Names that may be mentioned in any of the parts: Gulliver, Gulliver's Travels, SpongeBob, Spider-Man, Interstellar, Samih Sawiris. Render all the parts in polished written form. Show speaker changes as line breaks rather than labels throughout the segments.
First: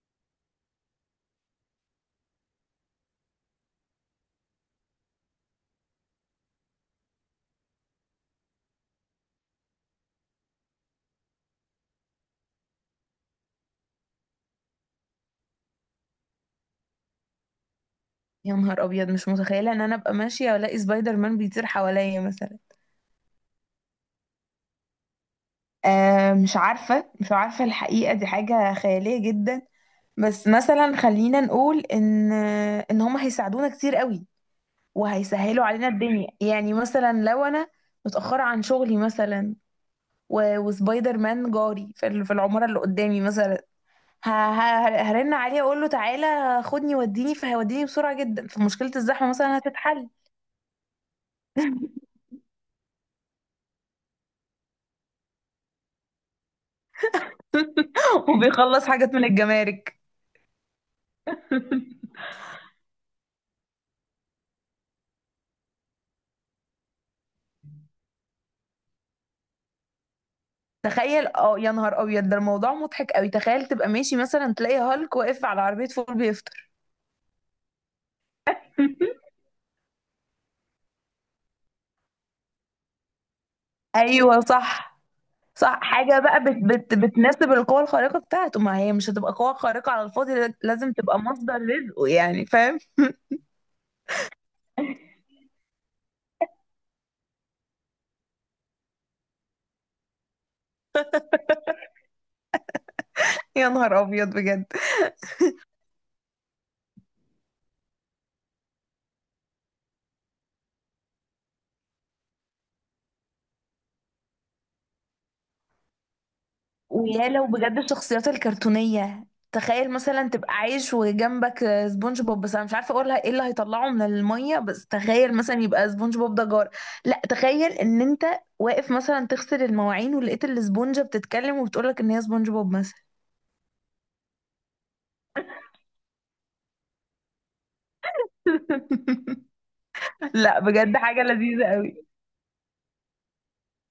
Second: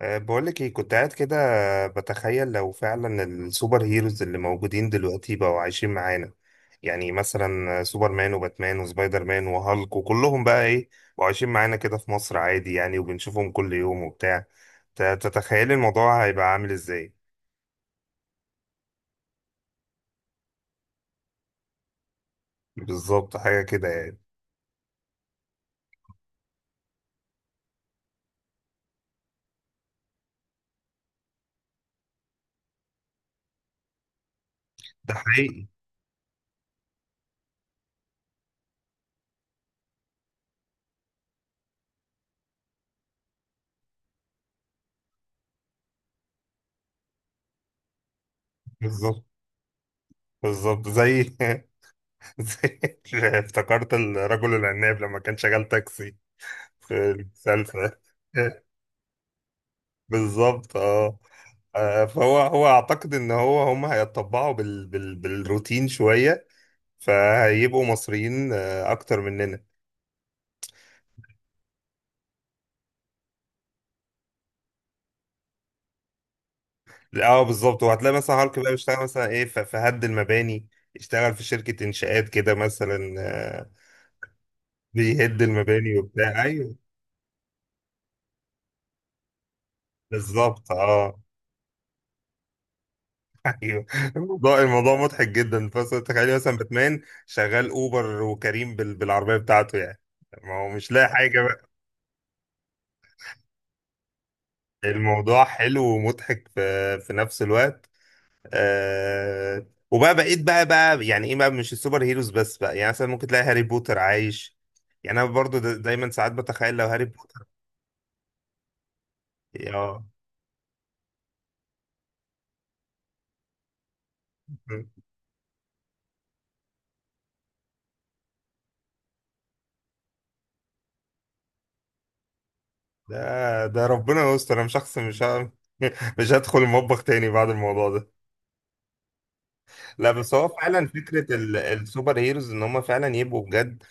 بقولك ايه كنت قاعد كده، بتخيل لو فعلا السوبر هيروز اللي موجودين دلوقتي بقوا عايشين معانا. يعني مثلا سوبر مان وباتمان وسبايدر مان وهالك وكلهم بقى ايه، بقوا عايشين معانا كده في مصر عادي يعني وبنشوفهم كل يوم وبتاع. تتخيلي الموضوع هيبقى عامل ازاي؟
يا نهار ابيض، مش متخيله ان انا ابقى ماشيه والاقي سبايدر مان بيطير حواليا مثلا.
بالظبط حاجة كده يعني.
آه، مش عارفه الحقيقه دي حاجه خياليه جدا. بس مثلا خلينا نقول ان هم هيساعدونا كتير قوي
ده
وهيسهلوا
حقيقي.
علينا الدنيا. يعني مثلا لو انا متاخره عن شغلي مثلا، وسبايدر مان جاري في العماره اللي قدامي مثلا، هرن عليه اقول له تعالى خدني وديني، فهيوديني بسرعه جدا، فمشكله
بالظبط.
الزحمه مثلا هتتحل.
بالظبط زي زي، افتكرت الرجل العناب لما كان شغال تاكسي في المسلسل.
وبيخلص حاجات من الجمارك.
بالظبط اه. فهو هو اعتقد ان هم هيتطبعوا بالروتين شويه، فهيبقوا مصريين اكتر مننا.
تخيل، اه يا نهار ابيض، ده الموضوع مضحك قوي. تخيل تبقى ماشي مثلا تلاقي هالك واقف على عربية فول بيفطر.
اه بالظبط، وهتلاقي مثلا هالك بقى بيشتغل مثلا ايه، في هد المباني. اشتغل في شركه انشاءات كده مثلا
ايوه صح.
بيهد
صح،
المباني
حاجة بقى
وبتاع،
بت
ايوه
بت بتناسب القوة الخارقة بتاعته، ما هي مش هتبقى قوة خارقة على الفاضي،
بالظبط
لازم
اه.
تبقى مصدر رزقه. يعني فاهم؟
ايوه، الموضوع مضحك جدا، بس تخيلي مثلا باتمان شغال اوبر وكريم بالعربيه بتاعته يعني. ما هو مش لاقي حاجه بقى.
يا نهار ابيض بجد.
الموضوع حلو ومضحك في نفس الوقت. آه وبقى بقيت بقى يعني ايه بقى، مش السوبر هيروز بس بقى. يعني مثلا ممكن تلاقي هاري بوتر عايش، يعني انا برضو دا دايما ساعات بتخيل لو هاري
ويا
بوتر.
لو بجد الشخصيات الكرتونية تخيل
اه،
مثلا تبقى عايش وجنبك سبونج بوب. بس انا مش عارفه اقولها ايه اللي هيطلعه من الميه. بس تخيل مثلا يبقى سبونج بوب ده جار. لا تخيل ان انت واقف مثلا تغسل المواعين ولقيت الاسبونجه بتتكلم وبتقولك ان هي سبونج بوب مثلا.
ده ربنا يستر، انا شخص مش. مش هدخل المطبخ تاني بعد الموضوع ده. لا بس هو
لا
فعلا
بجد حاجه
فكرة
لذيذه
السوبر هيروز ان هم فعلا يبقوا بجد.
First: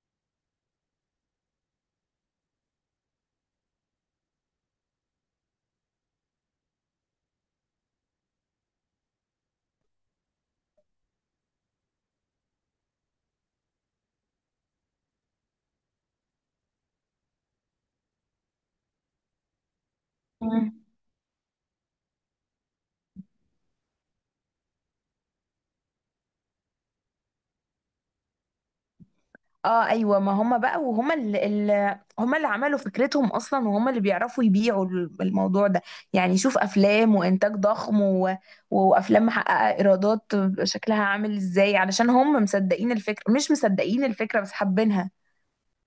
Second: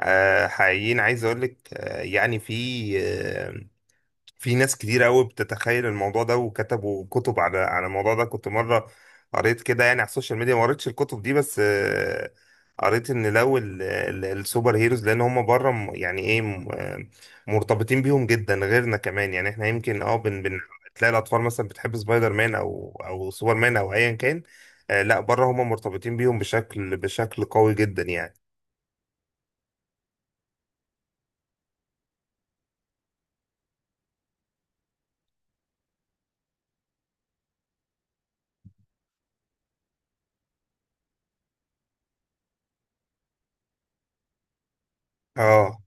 آه حقيقيين، عايز اقول لك. آه، في ناس كتير قوي بتتخيل الموضوع ده، وكتبوا كتب على الموضوع ده. كنت مرة قريت كده يعني على السوشيال ميديا، ما قريتش الكتب دي بس آه، قريت ان لو السوبر هيروز، لان هم بره، يعني ايه، مرتبطين بيهم جدا غيرنا كمان. يعني احنا يمكن اه بن بن
قوي.
تلاقي الاطفال مثلا بتحب سبايدر مان او او سوبر مان او ايا كان. لا بره هم مرتبطين بيهم بشكل قوي جدا يعني.
اه ايوه، ما هم بقى، وهم اللي عملوا فكرتهم اصلا، وهم اللي بيعرفوا يبيعوا الموضوع ده. يعني شوف افلام وانتاج ضخم، و... وافلام محققه ايرادات شكلها عامل ازاي، علشان هم مصدقين الفكره. مش مصدقين الفكره بس حابينها.
اه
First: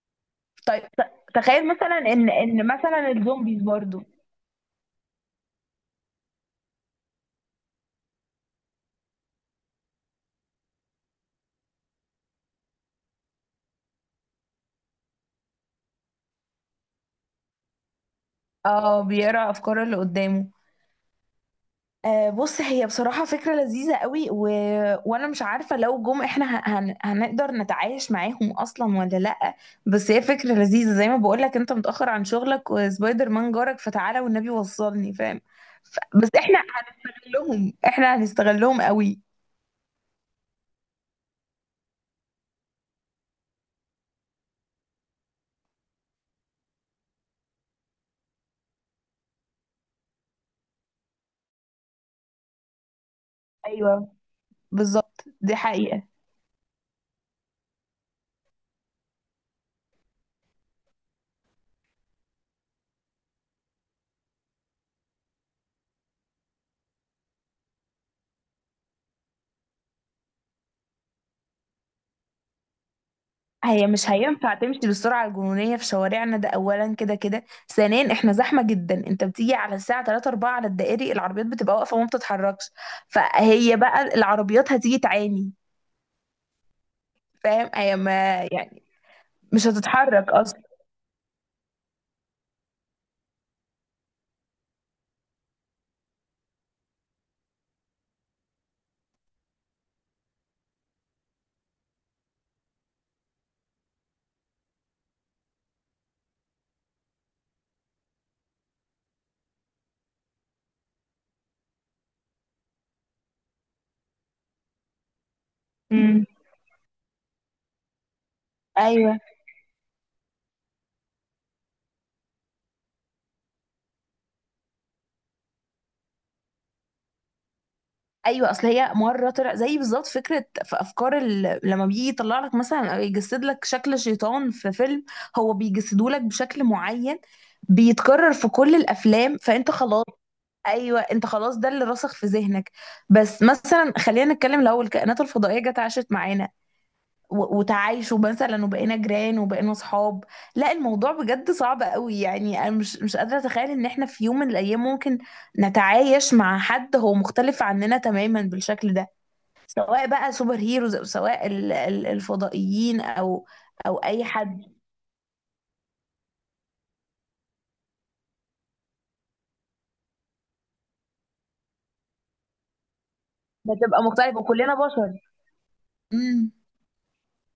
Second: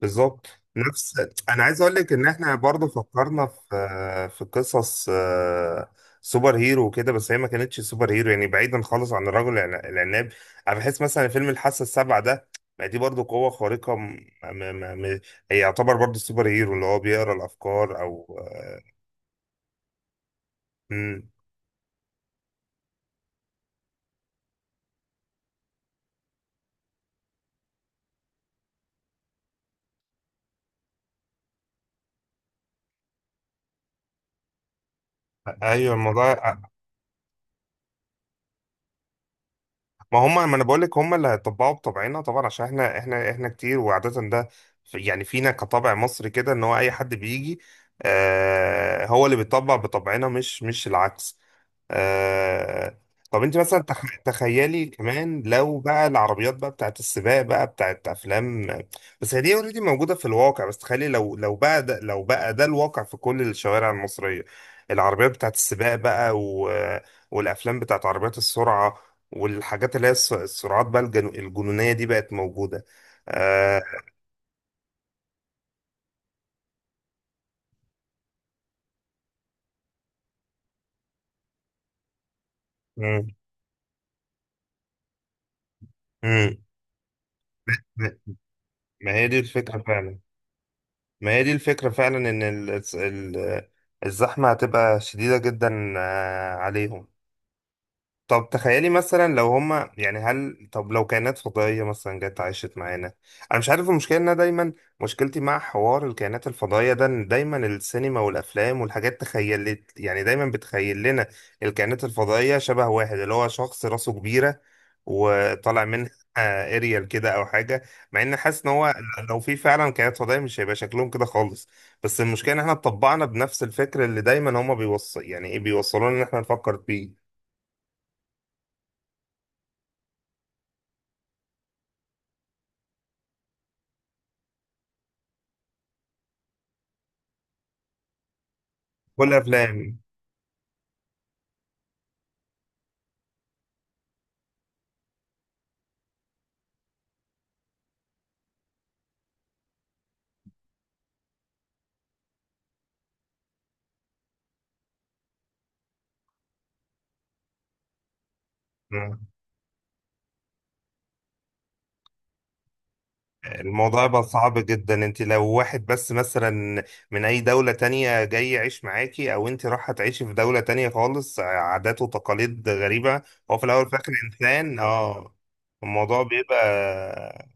بالظبط.
طيب
نفس، انا
تخيل
عايز اقول
مثلا
لك ان
ان
احنا برضو
مثلا
فكرنا
الزومبيز
في
برضو.
في قصص آه، سوبر هيرو وكده، بس هي ما كانتش سوبر هيرو يعني، بعيدا خالص عن الرجل العناب. انا بحس مثلا فيلم الحاسه السابعه ده، ما دي برضو قوه خارقه م... م... م... هي يعتبر برضو سوبر هيرو، اللي هو بيقرا الافكار او آه،
اه بيقرا افكار اللي قدامه.
مم.
آه، بص، هي بصراحة فكرة لذيذة قوي. و... وأنا مش عارفة لو جم إحنا هنقدر نتعايش معاهم أصلا ولا لأ. بس هي فكرة لذيذة، زي ما بقولك أنت متأخر عن شغلك وسبايدر مان جارك، فتعالى والنبي وصلني. فاهم؟
ايوه
ف... بس
الموضوع.
إحنا هنستغلهم، إحنا هنستغلهم قوي.
ما هم، ما انا بقول لك هم اللي هيطبقوا بطبعنا طبعا، عشان احنا كتير، وعادة ده يعني فينا كطبع مصري كده، ان هو اي حد بيجي، آه، هو اللي بيطبق بطبعنا مش العكس. آه... طب انت مثلا
أيوه
تخيلي
بالظبط،
كمان
دي
لو
حقيقة.
بقى العربيات بقى بتاعت السباق بقى بتاعت افلام. بس هي دي اوريدي موجوده في الواقع، بس تخيلي لو بقى ده، الواقع في كل الشوارع المصريه. العربيات بتاعت السباق بقى، والافلام بتاعت عربيات السرعه، والحاجات اللي هي السرعات بقى الجنونيه دي بقت موجوده. آه...
هي مش هينفع تمشي بالسرعة الجنونية في شوارعنا. ده أولا، كده كده ثانيا احنا زحمة جدا. انت بتيجي على الساعة 3 4 على الدائري، العربيات بتبقى واقفة وما بتتحركش.
مم.
فهي بقى العربيات هتيجي تعاني.
مم.
فاهم؟ هي ما يعني
ما هي دي
مش
الفكره فعلا،
هتتحرك أصلا.
ما هي دي الفكرة فعلا إن الزحمة هتبقى شديدة جدا عليهم. طب تخيلي مثلا لو هما، يعني هل، طب لو كائنات فضائية مثلا جت عاشت معانا. أنا مش عارف، المشكلة إن أنا دايما مشكلتي مع حوار الكائنات الفضائية ده، إن دايما السينما والأفلام والحاجات تخيلت، يعني دايما بتخيل لنا الكائنات الفضائية شبه واحد اللي هو شخص راسه كبيرة وطالع منها.
امم.
اريال كده أو حاجة، مع إن حاسس إن هو
ايوه.
لو في فعلا كائنات فضائية مش هيبقى شكلهم كده خالص. بس المشكلة إن إحنا اتطبعنا بنفس الفكر اللي دايما هما بيوصل، يعني إيه، بيوصلونا إن إحنا نفكر فيه.
ايوه، اصل هي مره طلع زي بالظبط فكره في افكار لما بيجي يطلع لك مثلا او يجسد لك شكل شيطان في فيلم، هو بيجسده لك بشكل معين بيتكرر في كل
كل
الافلام، فانت
افلام.
خلاص. ايوه انت خلاص، ده اللي راسخ في ذهنك. بس مثلا خلينا نتكلم، لو الكائنات الفضائيه جت عاشت معانا وتعايشوا مثلا، وبقينا جيران وبقينا صحاب. لا الموضوع بجد صعب قوي. يعني انا مش قادره اتخيل ان احنا في يوم من الايام ممكن نتعايش مع حد هو مختلف عننا تماما بالشكل ده، سواء بقى سوبر هيروز، او سواء الفضائيين، او او
الموضوع بقى
اي
صعب
حد.
جدا، انت لو واحد بس مثلا من اي دولة تانية جاي يعيش معاكي، او انت رايحة تعيشي في دولة تانية خالص، عادات وتقاليد غريبة، هو في الاول وفي
بتبقى
الاخر
مختلف، وكلنا
انسان،
بشر.
اه. الموضوع بيبقى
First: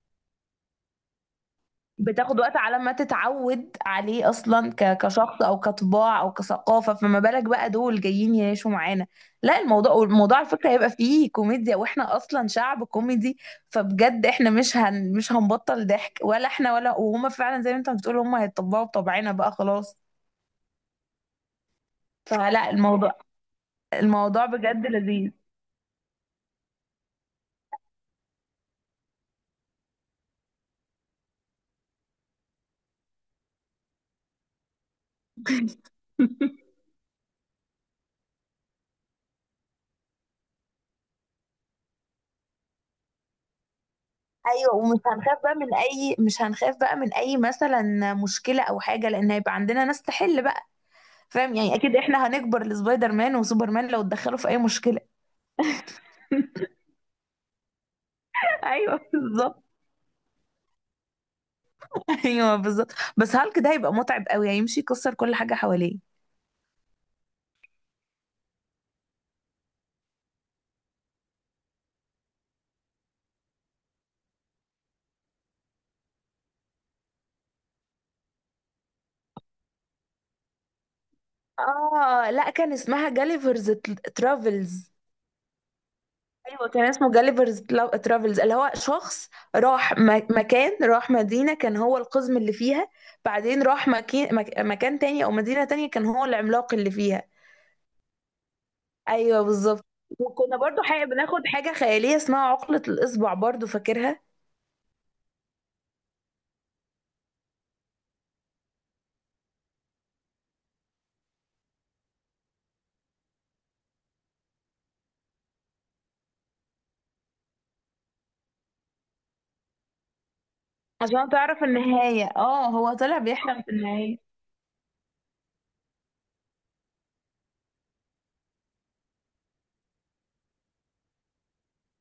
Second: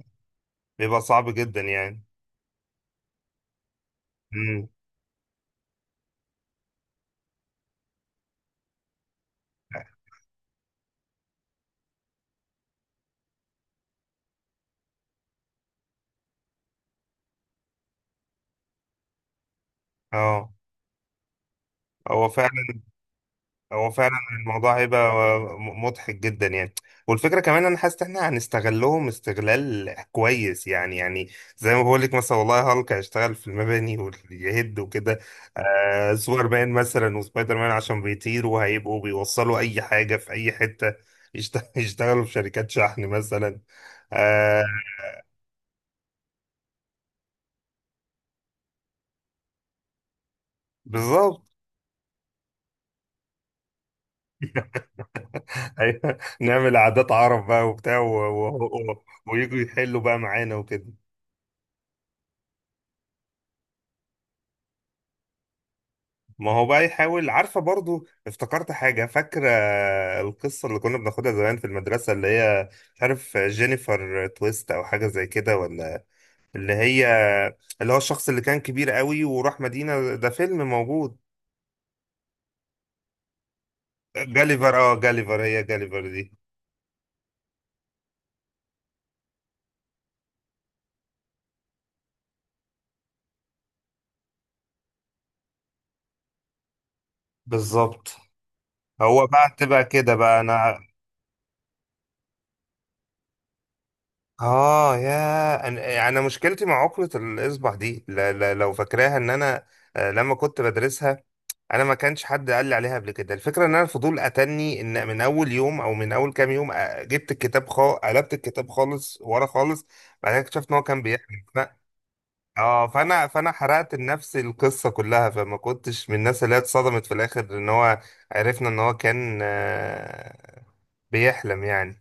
بيبقى صعب جدا يعني.
بتاخد وقت على ما تتعود عليه
امم
اصلا كشخص او كطباع او كثقافه، فما بالك بقى دول جايين يعيشوا معانا. لا الموضوع على فكره هيبقى فيه كوميديا، واحنا اصلا شعب كوميدي. فبجد احنا مش هنبطل ضحك، ولا احنا ولا وهما، فعلا زي ما انت بتقول هما هيتطبعوا بطبعنا بقى خلاص.
اه، هو فعلا
فلا الموضوع،
هو فعلا
الموضوع
الموضوع
بجد
هيبقى
لذيذ.
مضحك جدا يعني. والفكره كمان، انا حاسس ان احنا هنستغلهم استغلال كويس يعني. زي ما بقول لك، مثلا والله هالك هيشتغل في المباني ويهد وكده. سوبر مان مثلا وسبايدر مان، عشان بيطيروا هيبقوا بيوصلوا اي حاجه في اي حته. يشتغلوا في شركات شحن مثلا. آه
ايوه، ومش هنخاف بقى من اي، مش هنخاف بقى من اي مثلا مشكله او حاجه، لان هيبقى عندنا ناس تحل بقى.
بالظبط.
فاهم يعني؟ اكيد احنا هنكبر لسبايدر مان وسوبرمان لو اتدخلوا في اي مشكله.
أيوة. نعمل عادات عرب بقى وبتاع، و-
ايوه
و- ويجوا
بالظبط.
يحلوا بقى معانا وكده.
ايوه بالظبط. بس هالك ده هيبقى متعب قوي، هيمشي يكسر كل حاجه حواليه.
ما هو بقى يحاول. عارفة؟ برضو افتكرت حاجة. فاكرة القصة اللي كنا بناخدها زمان في المدرسة، اللي هي مش عارف، جينيفر تويست أو حاجة زي كده ولا؟ اللي هي اللي هو الشخص اللي كان كبير قوي وراح مدينة، ده فيلم موجود.
اه لا، كان اسمها جاليفرز
جاليفر،
ترافلز.
اه جاليفر، هي جاليفر دي.
ايوه كان اسمه جاليفرز ترافلز، اللي هو شخص راح مكان، راح مدينه كان هو القزم اللي فيها، بعدين راح مكان مكان تاني او مدينه تانية كان هو العملاق اللي فيها.
بالظبط. هو
ايوه
بقى تبقى
بالظبط.
كده بقى
وكنا
أنا.
برضو بناخد حاجه خياليه اسمها عقله الاصبع برضو، فاكرها؟
اه يا انا، يعني أنا مشكلتي مع عقدة الاصبع دي، لو فاكراها، ان انا آه، لما كنت بدرسها، انا ما كانش حد قال لي عليها قبل كده، الفكره ان انا الفضول اتني ان من اول يوم او من اول كام يوم، جبت الكتاب، قلبت الكتاب خالص ورا خالص. بعد كده اكتشفت ان هو كان
عشان
بيحكي.
تعرف النهاية، اه
اه،
هو طلع
فانا
بيحلم في
حرقت
النهاية.
لنفسي القصه كلها، فما كنتش من الناس اللي هي اتصدمت في الاخر، ان هو عرفنا ان هو كان بيحلم يعني.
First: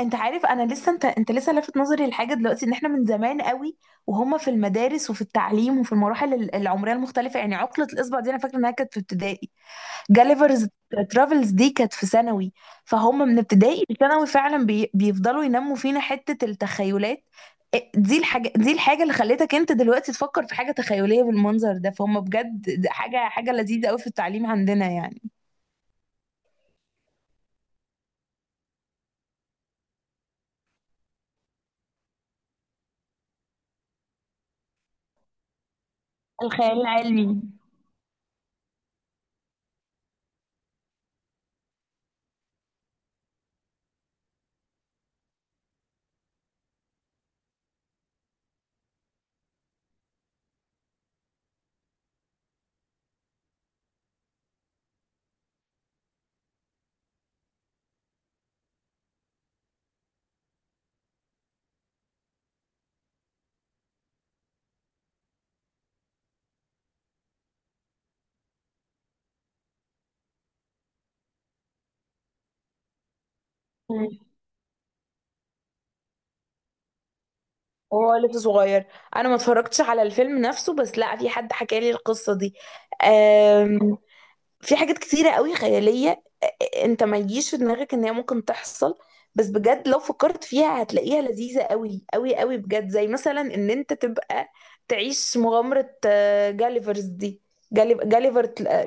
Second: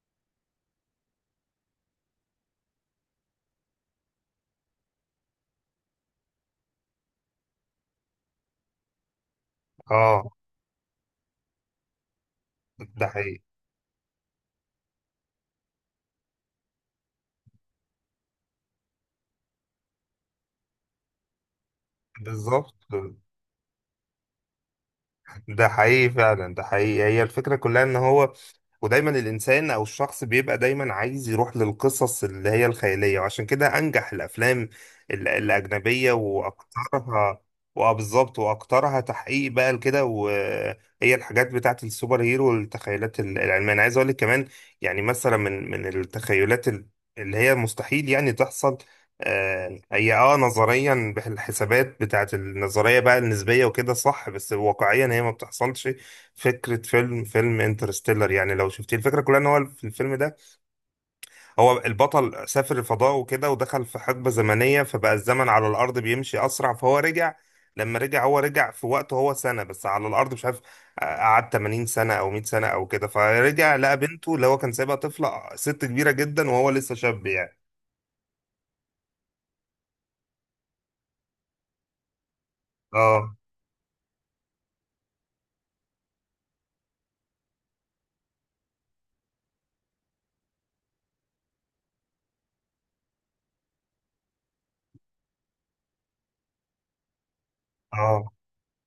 انت عارف، انا لسه انت لسه لافت نظري لحاجة دلوقتي، ان احنا من زمان قوي وهم في المدارس وفي التعليم وفي المراحل العمرية المختلفة. يعني عقلة الاصبع دي انا فاكرة انها كانت في ابتدائي،
اه
جاليفرز ترافلز دي كانت في ثانوي.
ده
فهم من
حقيقي،
ابتدائي لثانوي فعلا بيفضلوا ينموا فينا حتة التخيلات. إيه، دي الحاجة، دي الحاجة اللي خلتك انت دلوقتي تفكر في حاجة تخيلية بالمنظر ده. فهم بجد
بالظبط
ده حاجة لذيذة قوي في التعليم عندنا يعني.
ده حقيقي فعلا، ده حقيقي. هي الفكرة كلها ان هو، ودايما الانسان او الشخص بيبقى دايما عايز يروح للقصص اللي هي الخيالية، وعشان كده انجح الافلام الاجنبية
الخيال العلمي.
واكترها. واه بالظبط، واكترها تحقيق بقى لكده، وهي الحاجات بتاعت السوبر هيرو والتخيلات العلمية. انا عايز اقول لك كمان، يعني مثلا من التخيلات اللي هي مستحيل يعني تحصل. هي اه، نظريا الحسابات بتاعت النظرية بقى النسبية وكده صح، بس واقعيا هي ما بتحصلش. فكرة فيلم انترستيلر، يعني لو شفتيه، الفكرة كلها ان هو في الفيلم ده هو البطل سافر الفضاء وكده، ودخل في حقبة زمنية، فبقى الزمن على الأرض بيمشي أسرع، فهو رجع. لما رجع هو رجع في وقته هو سنة، بس على الأرض مش عارف، قعد 80 سنة أو 100 سنة أو كده، فرجع لقى
مم.
بنته اللي هو كان سايبها طفلة ست كبيرة جدا، وهو لسه شاب يعني.
وهو لسه صغير. انا ما اتفرجتش على الفيلم نفسه، بس لا، في حد حكى لي القصه دي.
اه
آم، في حاجات كتيرة قوي خيالية، آه، انت ما يجيش في دماغك ان هي ممكن تحصل، بس بجد لو فكرت فيها هتلاقيها لذيذة قوي قوي قوي بجد. زي مثلا ان انت تبقى تعيش مغامرة، آه، جاليفرز دي،
اه
جاليفر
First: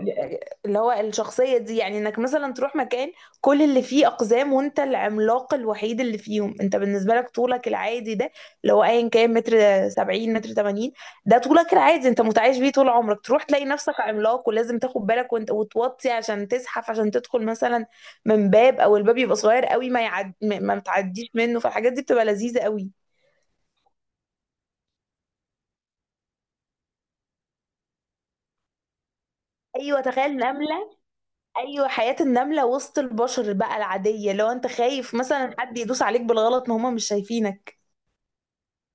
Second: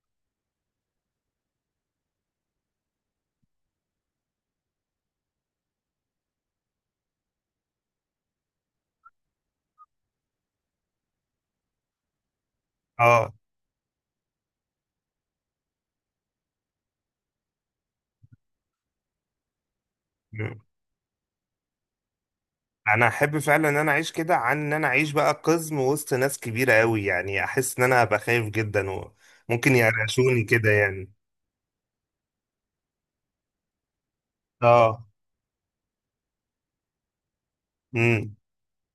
اللي هو الشخصية دي. يعني انك مثلا تروح مكان كل اللي فيه اقزام، وانت العملاق الوحيد اللي فيهم. انت بالنسبة لك طولك العادي ده، اللي هو ايا كان متر سبعين، متر تمانين، ده طولك العادي انت متعايش بيه طول عمرك،
اه،
تروح تلاقي نفسك عملاق ولازم تاخد بالك وانت وتوطي عشان تزحف، عشان تدخل مثلا من باب، او الباب يبقى صغير قوي ما يعد ما ما بتعديش منه. فالحاجات دي بتبقى لذيذة قوي.
انا احب فعلا ان انا اعيش كده، عن ان انا اعيش بقى قزم وسط ناس كبيره قوي، يعني احس ان انا هبقى خايف جدا وممكن
ايوه تخيل
يقرشوني كده
نملة.
يعني.
ايوه، حياة النملة وسط البشر بقى العادية، لو انت
اه.
خايف مثلا حد يدوس عليك بالغلط، ما هما مش شايفينك.
امم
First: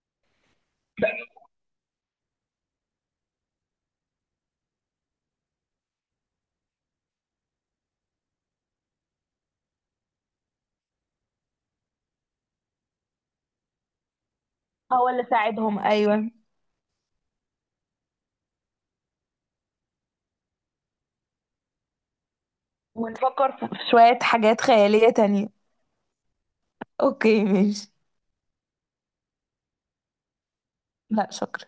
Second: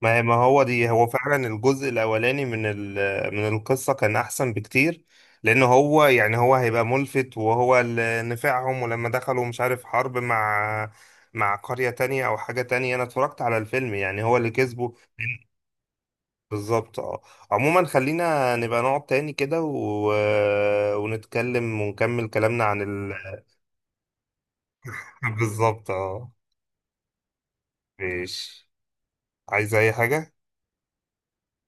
ما هو دي، هو فعلا الجزء الاولاني من من القصه كان احسن بكتير، لان هو يعني هو هيبقى ملفت، وهو اللي نفعهم. ولما دخلوا مش عارف حرب مع قريه تانية او حاجه تانية، انا اتفرجت على الفيلم، يعني هو اللي كسبه.
هو اللي ساعدهم، ايوه.
بالظبط اه. عموما خلينا نبقى نقعد تاني كده، ونتكلم ونكمل كلامنا عن ال...
ونفكر في شوية حاجات خيالية تانية.
بالظبط اه.
اوكي ماشي.
ماشي. عايز اي حاجة؟
لا شكرا.